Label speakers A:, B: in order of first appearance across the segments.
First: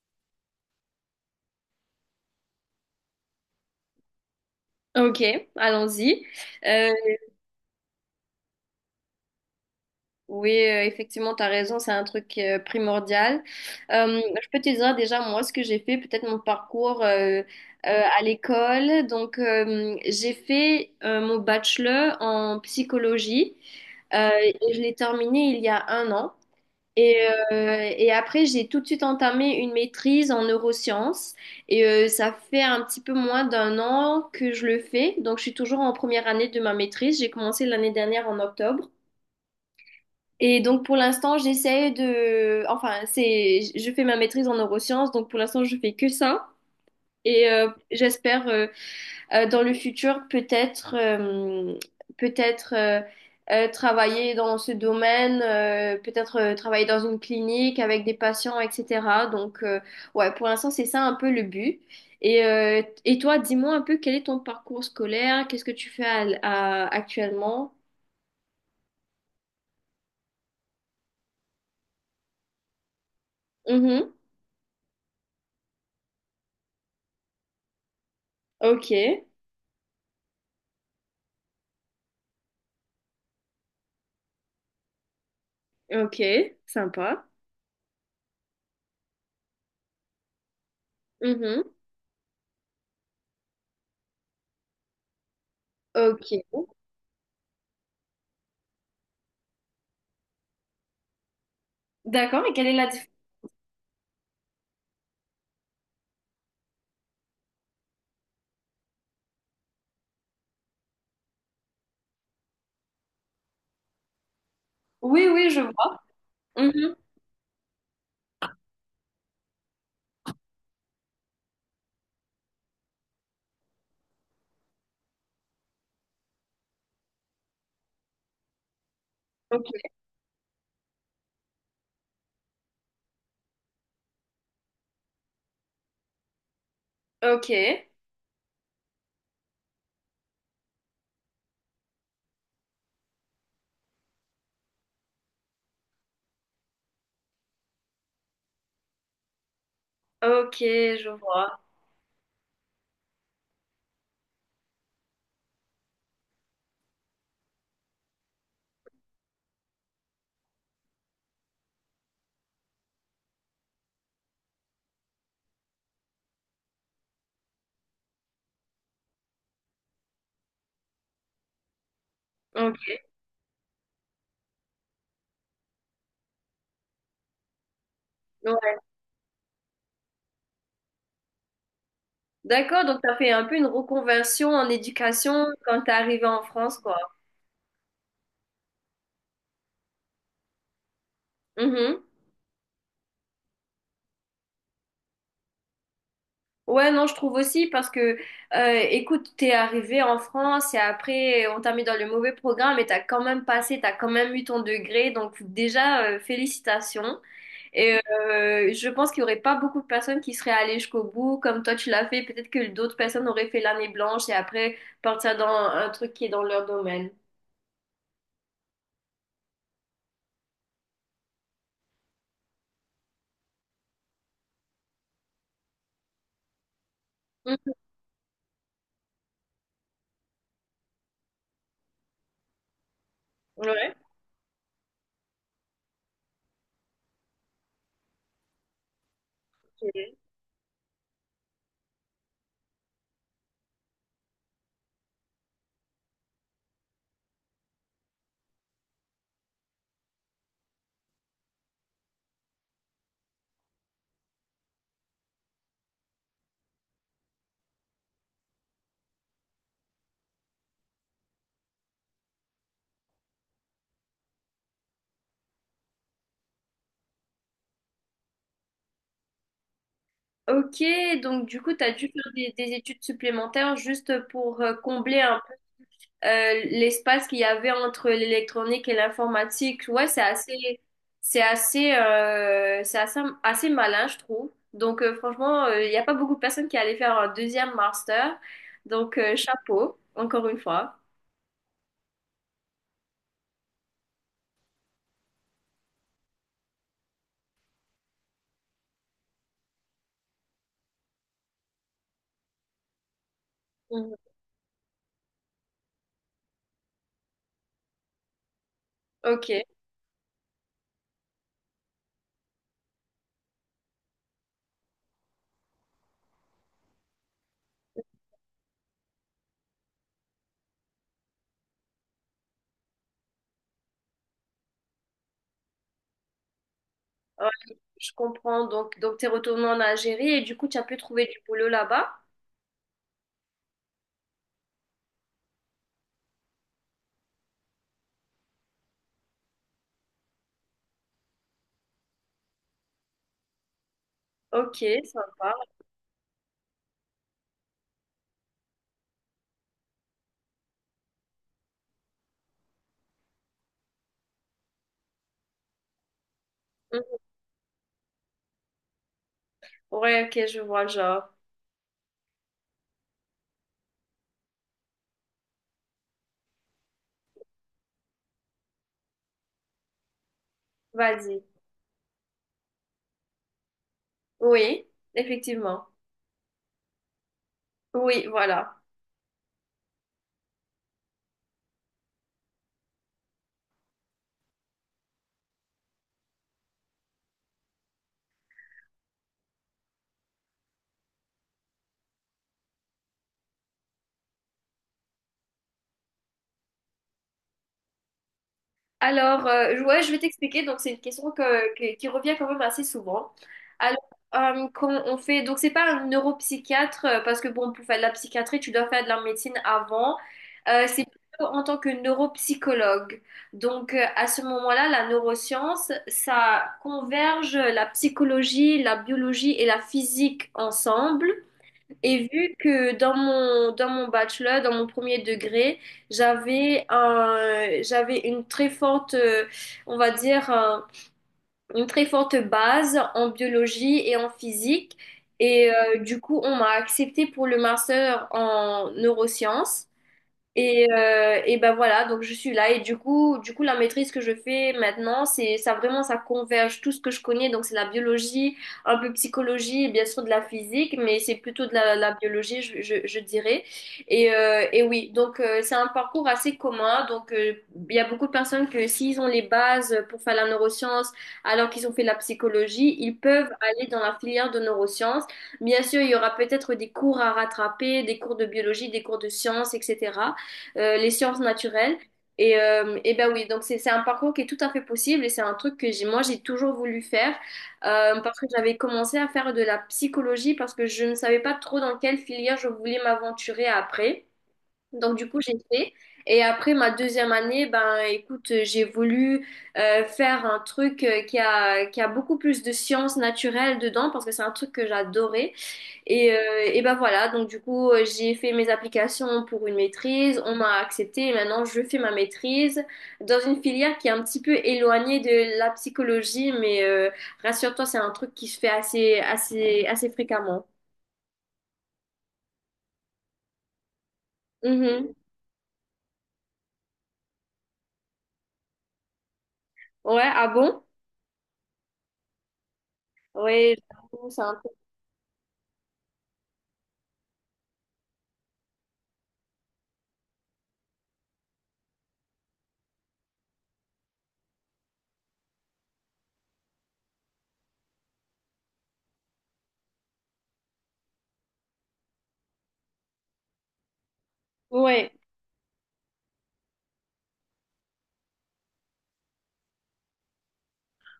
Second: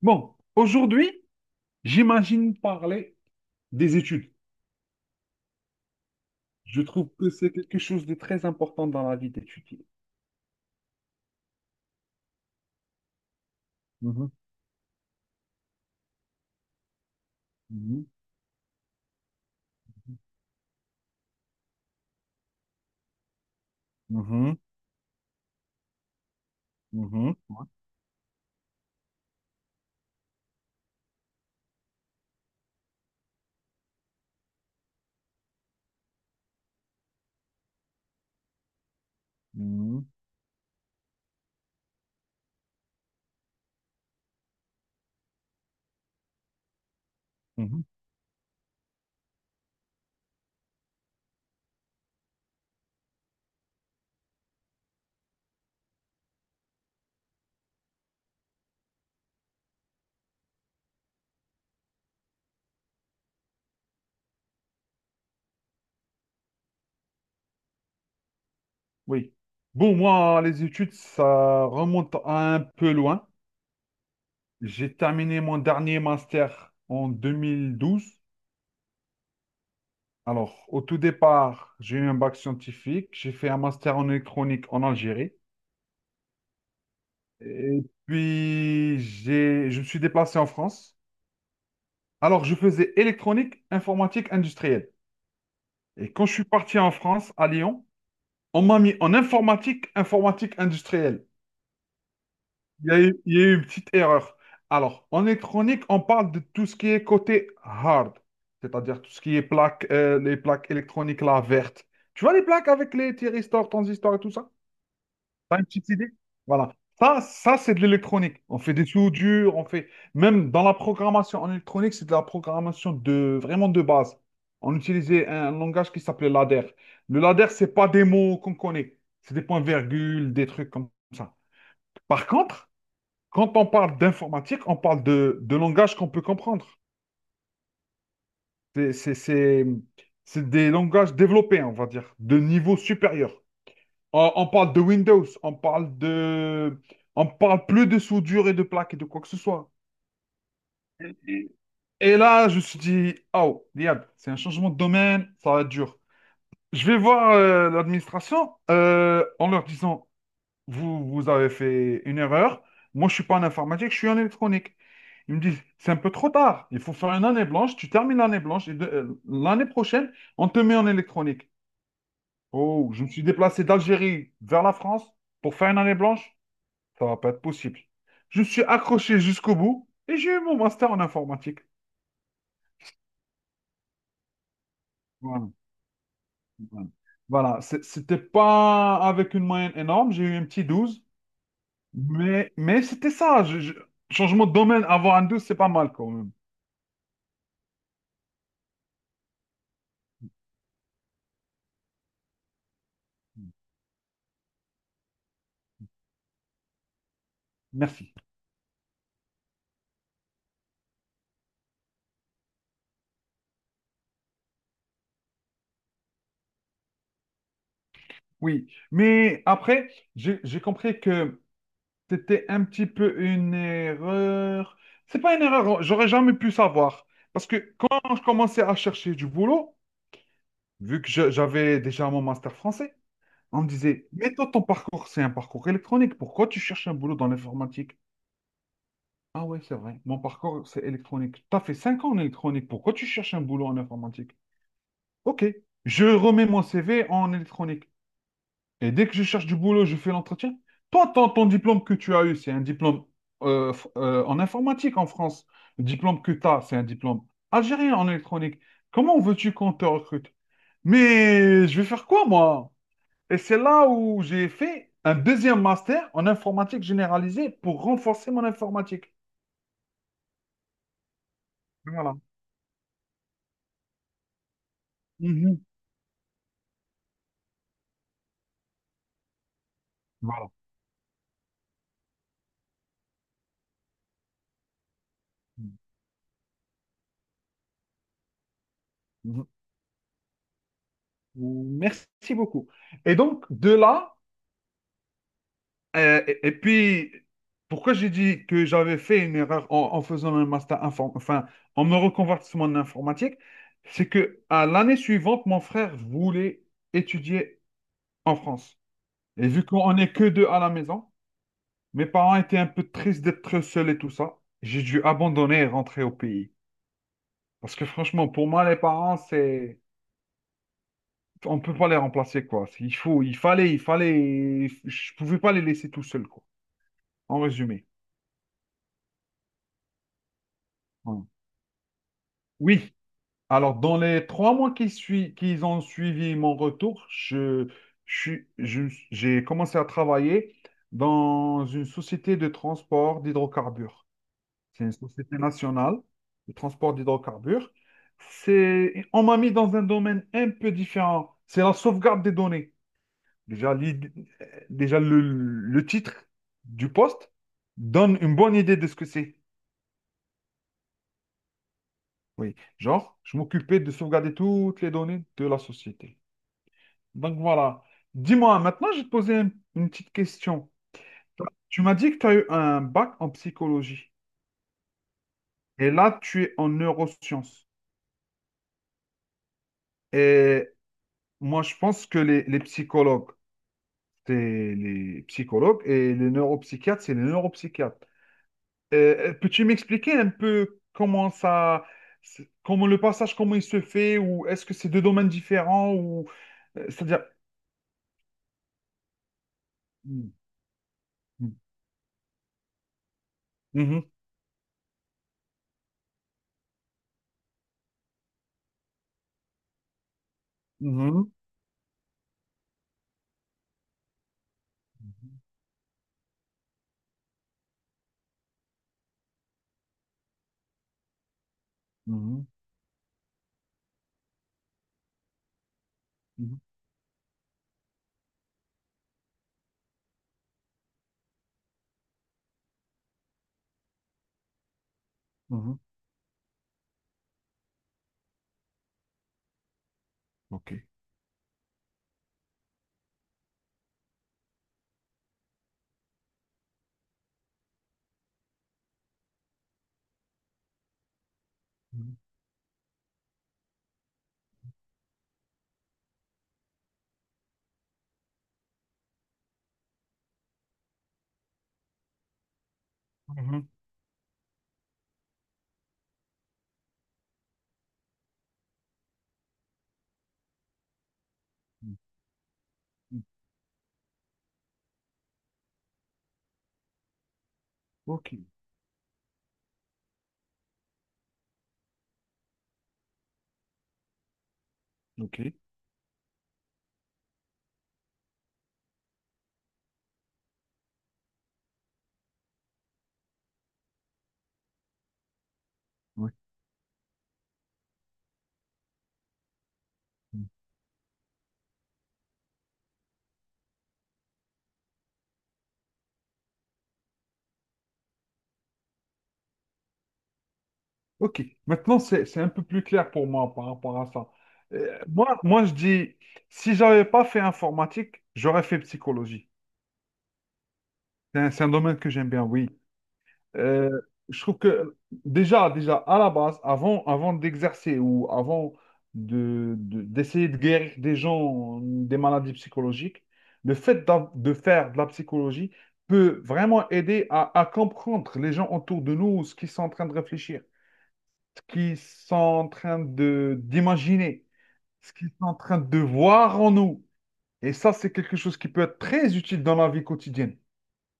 A: Bon, aujourd'hui, j'imagine parler des études.
B: Ok, allons-y.
A: Je
B: Euh,
A: trouve que c'est quelque chose de très important dans la vie d'étudier.
B: oui, effectivement, tu as raison, c'est un truc primordial.
A: Mhm,
B: Je peux te dire déjà, moi, ce que j'ai fait, peut-être mon parcours
A: mhm,
B: à l'école. Donc, j'ai fait mon bachelor en psychologie,
A: mhm,
B: et je l'ai terminé il y a un an. Et,
A: mhm,
B: et après, j'ai tout de suite entamé une maîtrise en neurosciences. Et ça fait un petit peu moins d'un an que je le fais. Donc, je suis toujours en première année de ma maîtrise. J'ai commencé l'année dernière en octobre.
A: mhm,
B: Et donc, pour l'instant, je fais ma maîtrise en neurosciences. Donc, pour l'instant, je fais que ça. Et
A: mhm.
B: j'espère dans le futur, peut-être peut-être travailler dans ce domaine, peut-être travailler dans une clinique avec des patients, etc. Donc, ouais, pour l'instant, c'est ça un peu le but. Et toi, dis-moi un peu quel est ton parcours scolaire, qu'est-ce que tu fais actuellement?
A: Oui. Bon, moi, les études, ça remonte à un peu loin.
B: Mhm.
A: J'ai terminé mon dernier master en 2012.
B: Ok,
A: Alors, au tout départ, j'ai eu un bac scientifique. J'ai fait un master en électronique en Algérie.
B: ok, sympa.
A: Et puis, je me suis déplacé en France.
B: Mhm.
A: Alors, je faisais électronique, informatique, industrielle. Et quand je suis
B: Ok.
A: parti en France, à Lyon, on m'a mis en informatique, informatique, industrielle.
B: D'accord, et quelle est la
A: Il y a
B: différence?
A: eu, il y a eu une petite erreur. Alors, en électronique, on parle de tout ce qui est côté hard, c'est-à-dire tout ce qui est plaques, les plaques électroniques là, vertes. Tu vois les plaques avec les thyristors, transistors et tout ça?
B: Oui, oui,
A: T'as
B: je
A: une petite
B: vois.
A: idée? Voilà.
B: Mhm.
A: Ça c'est de l'électronique. On fait des tuyaux durs, on fait. Même dans la programmation en électronique, c'est de la programmation vraiment de base. On utilisait un langage qui s'appelait ladder. Le ladder, c'est pas des mots qu'on connaît. C'est des
B: Ok,
A: points-virgules, des trucs comme ça. Par contre, quand on parle d'informatique, on parle de langage qu'on peut comprendre.
B: ok,
A: C'est c'est- c'est- c'est des langages développés, on va dire, de niveau supérieur. On parle de Windows, on parle. On parle plus de soudure et de plaques et de quoi que ce soit.
B: ok, je
A: Et
B: vois.
A: et là, je me suis dit, oh, diable, c'est un changement de domaine, ça va être dur. Je vais voir l'administration en leur disant, vous, vous avez fait une erreur. Moi, je suis pas en informatique, je suis en électronique. Ils me disent, c'est un peu trop tard. Il faut faire une année blanche. Tu termines l'année blanche et l'année prochaine, on te met en électronique. Oh,
B: Ok.
A: je me suis déplacé d'Algérie vers la France pour faire une année blanche. Ça va pas être possible. Je suis accroché jusqu'au bout et j'ai eu mon master en informatique.
B: D'accord, donc t'as fait un peu une reconversion en éducation
A: Voilà.
B: quand t'es arrivé en France,
A: Voilà.
B: quoi.
A: Voilà, c'était pas avec une moyenne énorme, j'ai eu un petit 12,
B: Mhm.
A: mais c'était ça. Changement de domaine, avoir un 12, c'est pas mal quand même.
B: Ouais, non, je trouve aussi parce que, écoute, t'es arrivé en France et après, on t'a mis dans le mauvais programme et t'as quand même passé, t'as quand même eu ton degré. Donc déjà, félicitations. Et
A: Merci.
B: je pense qu'il y aurait pas beaucoup de personnes qui seraient allées jusqu'au bout comme toi tu l'as fait. Peut-être que d'autres personnes auraient fait l'année blanche et après partir dans un truc qui est dans leur domaine.
A: Oui, mais après, j'ai compris que c'était un petit peu une erreur. C'est pas une erreur, j'aurais jamais pu savoir. Parce
B: Mhm.
A: que quand je commençais à chercher du boulot, vu que j'avais déjà mon master français, on me disait, mais toi, ton parcours, c'est un parcours électronique. Pourquoi tu cherches un boulot dans l'informatique? Ah ouais, c'est vrai.
B: Ouais.
A: Mon parcours, c'est électronique. T'as fait 5 ans en électronique. Pourquoi tu cherches un boulot en informatique? Ok. Je remets mon CV en électronique. Et dès que je cherche du boulot, je fais l'entretien. Toi, ton diplôme que tu as eu, c'est un diplôme en informatique en France. Le diplôme que tu as, c'est un diplôme algérien en électronique. Comment veux-tu qu'on te recrute? Mais je vais faire quoi, moi? Et c'est là où j'ai fait un deuxième master en informatique généralisée pour renforcer mon informatique.
B: Ok, donc du coup, tu as dû
A: Voilà.
B: faire des études supplémentaires juste pour combler un peu
A: Mhm.
B: l'espace qu'il y avait entre l'électronique et l'informatique. Ouais,
A: Voilà.
B: c'est assez, assez malin, je trouve. Donc franchement, il n'y a pas beaucoup de personnes qui allaient faire un 2e master. Donc
A: Mhm.
B: chapeau, encore une fois.
A: Merci beaucoup. Et donc, de là, et puis, pourquoi j'ai dit que j'avais fait une erreur en faisant un master enfin, en me reconvertissant en informatique, c'est
B: Mhm.
A: que à l'année suivante, mon frère voulait étudier en France.
B: Ok,
A: Et vu qu'on n'est que deux à la maison, mes parents étaient un peu tristes d'être seuls et tout ça. J'ai dû abandonner et rentrer au pays. Parce que franchement, pour moi, les parents, c'est. On peut pas les remplacer, quoi. Il faut, il fallait. Je pouvais pas les laisser tout seuls, quoi. En
B: ouais,
A: résumé.
B: je comprends. Donc tu es retourné en Algérie et du coup, tu as pu
A: Voilà.
B: trouver du boulot là-bas.
A: Oui. Alors, dans les 3 mois qui ont suivi mon retour, j'ai commencé à travailler dans une société de transport d'hydrocarbures.
B: Ok,
A: C'est une société
B: sympa.
A: nationale de transport d'hydrocarbures. C'est, on m'a mis dans un domaine un peu différent. C'est la sauvegarde des données. Déjà, l'id- déjà, le titre du
B: Mhm.
A: poste donne une bonne idée de ce que c'est.
B: Ouais, ok, je vois le genre.
A: Oui, genre, je m'occupais de sauvegarder toutes les données de la société. Donc voilà. Dis-moi, maintenant, je vais te poser une petite question.
B: Vas-y.
A: Tu m'as dit que tu as eu un bac en psychologie
B: Oui, effectivement.
A: et là, tu es en neurosciences.
B: Oui, voilà.
A: Et moi, je pense que les psychologues, c'est les psychologues et les neuropsychiatres, c'est les neuropsychiatres. Peux-tu m'expliquer un peu comment ça, comment le passage, comment il se fait, ou est-ce que c'est deux domaines différents, ou c'est-à-dire.
B: Alors, ouais, je vais
A: Mhm,
B: t'expliquer. Donc, c'est une question qui revient quand même assez souvent.
A: mhm,
B: Alors, Donc, c'est pas un neuropsychiatre, parce que bon, pour faire de la psychiatrie, tu dois faire de la médecine avant. C'est
A: mhm,
B: plutôt en tant que neuropsychologue. Donc, à ce moment-là, la neuroscience, ça converge la psychologie, la biologie et la physique ensemble. Et
A: mhm,
B: vu que dans mon bachelor, dans mon premier degré,
A: mhm,
B: j'avais une très forte, on va dire, une très forte base en biologie et en physique. Et
A: mhm.
B: du coup, on m'a acceptée pour le master en neurosciences.
A: Ok.
B: Et ben voilà, donc je suis là. Et du coup, la maîtrise que je fais maintenant, c'est ça vraiment, ça converge tout ce que je connais. Donc c'est la biologie, un peu psychologie et bien sûr de la physique, mais c'est plutôt de la
A: Mhm,
B: biologie, je dirais. Et oui, donc c'est un parcours assez commun. Donc il y a beaucoup de personnes que s'ils ont les bases pour faire la neuroscience, alors qu'ils ont fait la psychologie, ils peuvent
A: mhm,
B: aller dans la filière de neurosciences. Bien sûr, il y aura peut-être des cours à rattraper, des cours de biologie, des cours de sciences, etc., les sciences naturelles. Et
A: mhm.
B: ben oui, donc c'est un parcours qui est tout à fait possible et c'est un truc que j'ai, moi j'ai toujours voulu faire
A: Ok.
B: parce que j'avais commencé à faire de la psychologie parce que je ne savais pas trop dans quelle filière je voulais m'aventurer après. Donc du
A: Ok.
B: coup j'ai fait. Et après ma 2e année, ben écoute, j'ai voulu faire un truc qui a beaucoup plus de sciences naturelles dedans parce que c'est un truc que j'adorais. Et,
A: Oui.
B: euh, et ben voilà, donc du coup, j'ai fait mes applications pour une maîtrise, on m'a accepté et maintenant je fais ma maîtrise dans une filière qui est un petit peu éloignée de la psychologie, mais rassure-toi, c'est un truc qui se fait assez, assez, assez fréquemment.
A: Ok, maintenant c'est un peu plus clair pour moi par rapport à ça. Euh,
B: Mhm.
A: moi, moi, je dis, si j'avais pas fait informatique, j'aurais fait psychologie.
B: Ouais, ah bon?
A: C'est un domaine que j'aime bien, oui.
B: Ouais,
A: Euh,
B: j'avoue,
A: je
B: c'est un
A: trouve
B: truc.
A: que déjà, à la base, avant d'exercer ou avant de- d'essayer de guérir des gens des maladies psychologiques, le fait de faire de la psychologie peut vraiment aider à comprendre les gens autour de nous, ce qu'ils sont en train de réfléchir. Ce qu'ils sont en train de d'imaginer,
B: Ouais.
A: ce qu'ils sont en train de voir en nous. Et ça, c'est quelque chose qui peut être très utile dans la vie quotidienne.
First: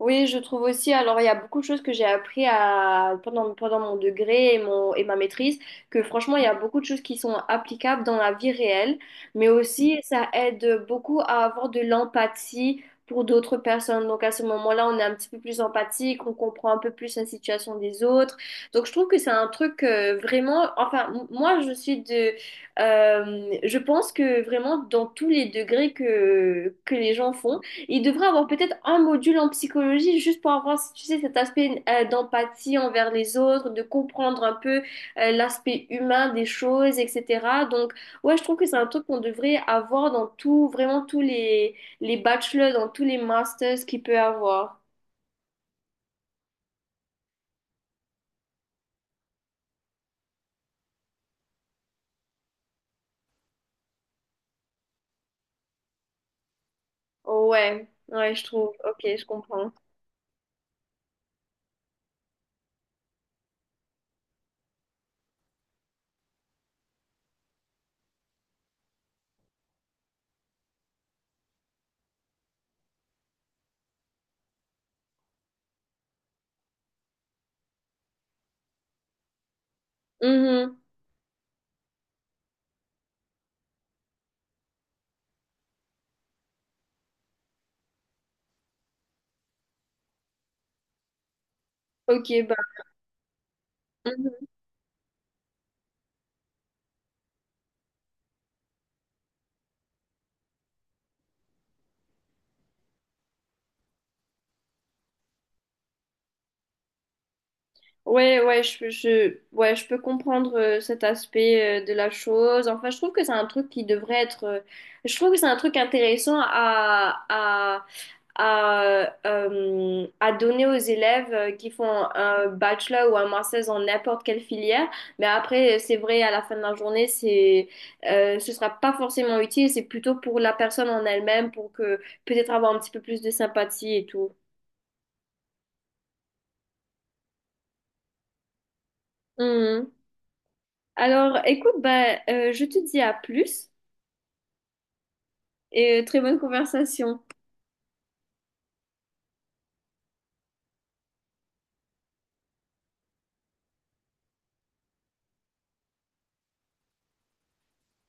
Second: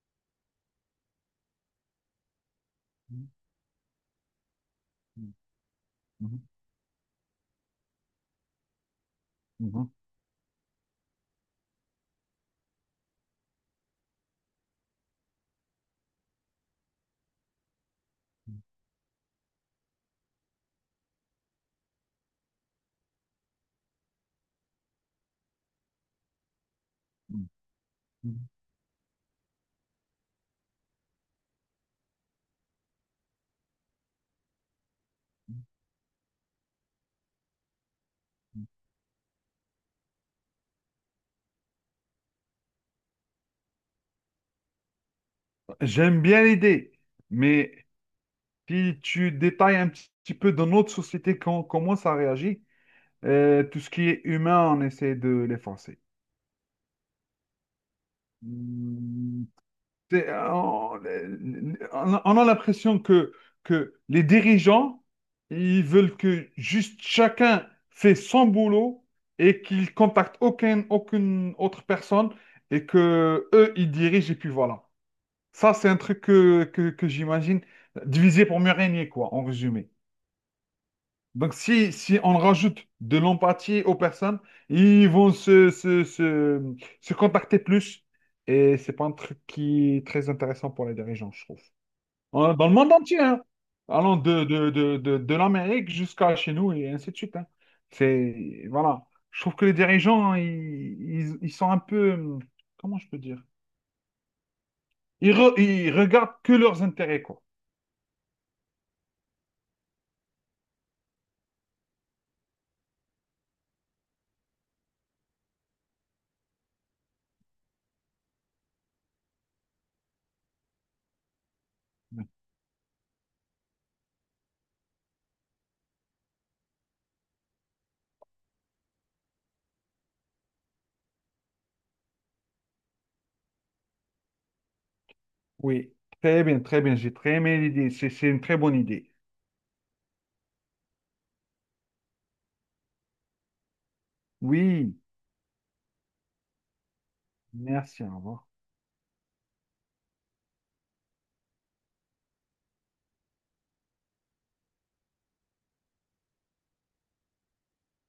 B: Oui, je trouve aussi. Alors, il y a beaucoup de choses que j'ai appris pendant mon degré et ma
A: Mhm,
B: maîtrise, que franchement, il y a beaucoup de choses qui sont applicables dans la vie réelle, mais
A: mhm,
B: aussi ça aide beaucoup à avoir de l'empathie pour d'autres personnes. Donc, à ce moment-là, on est un petit peu plus empathique, on comprend un peu plus la situation des autres. Donc, je trouve que c'est un truc vraiment. Enfin, moi, je suis de. Je pense que vraiment, dans tous les degrés que les gens
A: mhm,
B: font, il devrait avoir
A: mhm.
B: peut-être un module en psychologie juste pour avoir, si tu sais, cet aspect d'empathie envers les autres, de comprendre un peu l'aspect humain des choses, etc. Donc, ouais, je trouve que c'est un truc qu'on devrait avoir dans tout, vraiment tous les bachelors, dans tous les masters qu'il peut avoir.
A: J'aime bien l'idée, mais si tu détailles un petit petit peu dans notre société quand, comment ça réagit, tout ce qui est humain, on essaie de l'effacer.
B: Ouais, ouais, je trouve. Ok, je
A: Hmm.
B: comprends.
A: C'est- euh, on, on a l'impression que les dirigeants, ils veulent que juste chacun fait son boulot et qu'ils contactent aucun, aucune autre personne et que eux, ils dirigent et puis voilà. Ça, c'est un truc que j'imagine diviser pour mieux régner, quoi, en résumé.
B: Mhm.
A: Donc, si on rajoute de l'empathie aux personnes, ils vont se contacter plus. Et c'est pas un truc qui est très intéressant pour les dirigeants, je trouve.
B: Ok, bah.
A: Dans le monde entier, hein. Allant de l'Amérique jusqu'à chez nous et ainsi de suite. Hein. C'est, voilà. Je trouve que les dirigeants, hein, ils sont un peu, comment je peux dire? Ils regardent que leurs intérêts, quoi.
B: Ouais, ouais, ouais, je peux comprendre cet aspect de la chose. Enfin, je trouve que c'est un truc qui devrait être. Je trouve que c'est un truc intéressant à donner aux élèves qui font un bachelor ou un master en n'importe quelle filière. Mais après, c'est vrai, à la fin de la journée, ce sera pas forcément utile. C'est plutôt pour la personne en elle-même, pour que peut-être avoir un petit peu plus de sympathie et tout.
A: Oui, très bien, très bien. J'ai très aimé l'idée. C'est une très bonne idée.
B: Alors, écoute, bah, je te dis à plus
A: Oui.
B: et très bonne conversation.
A: Merci, au revoir.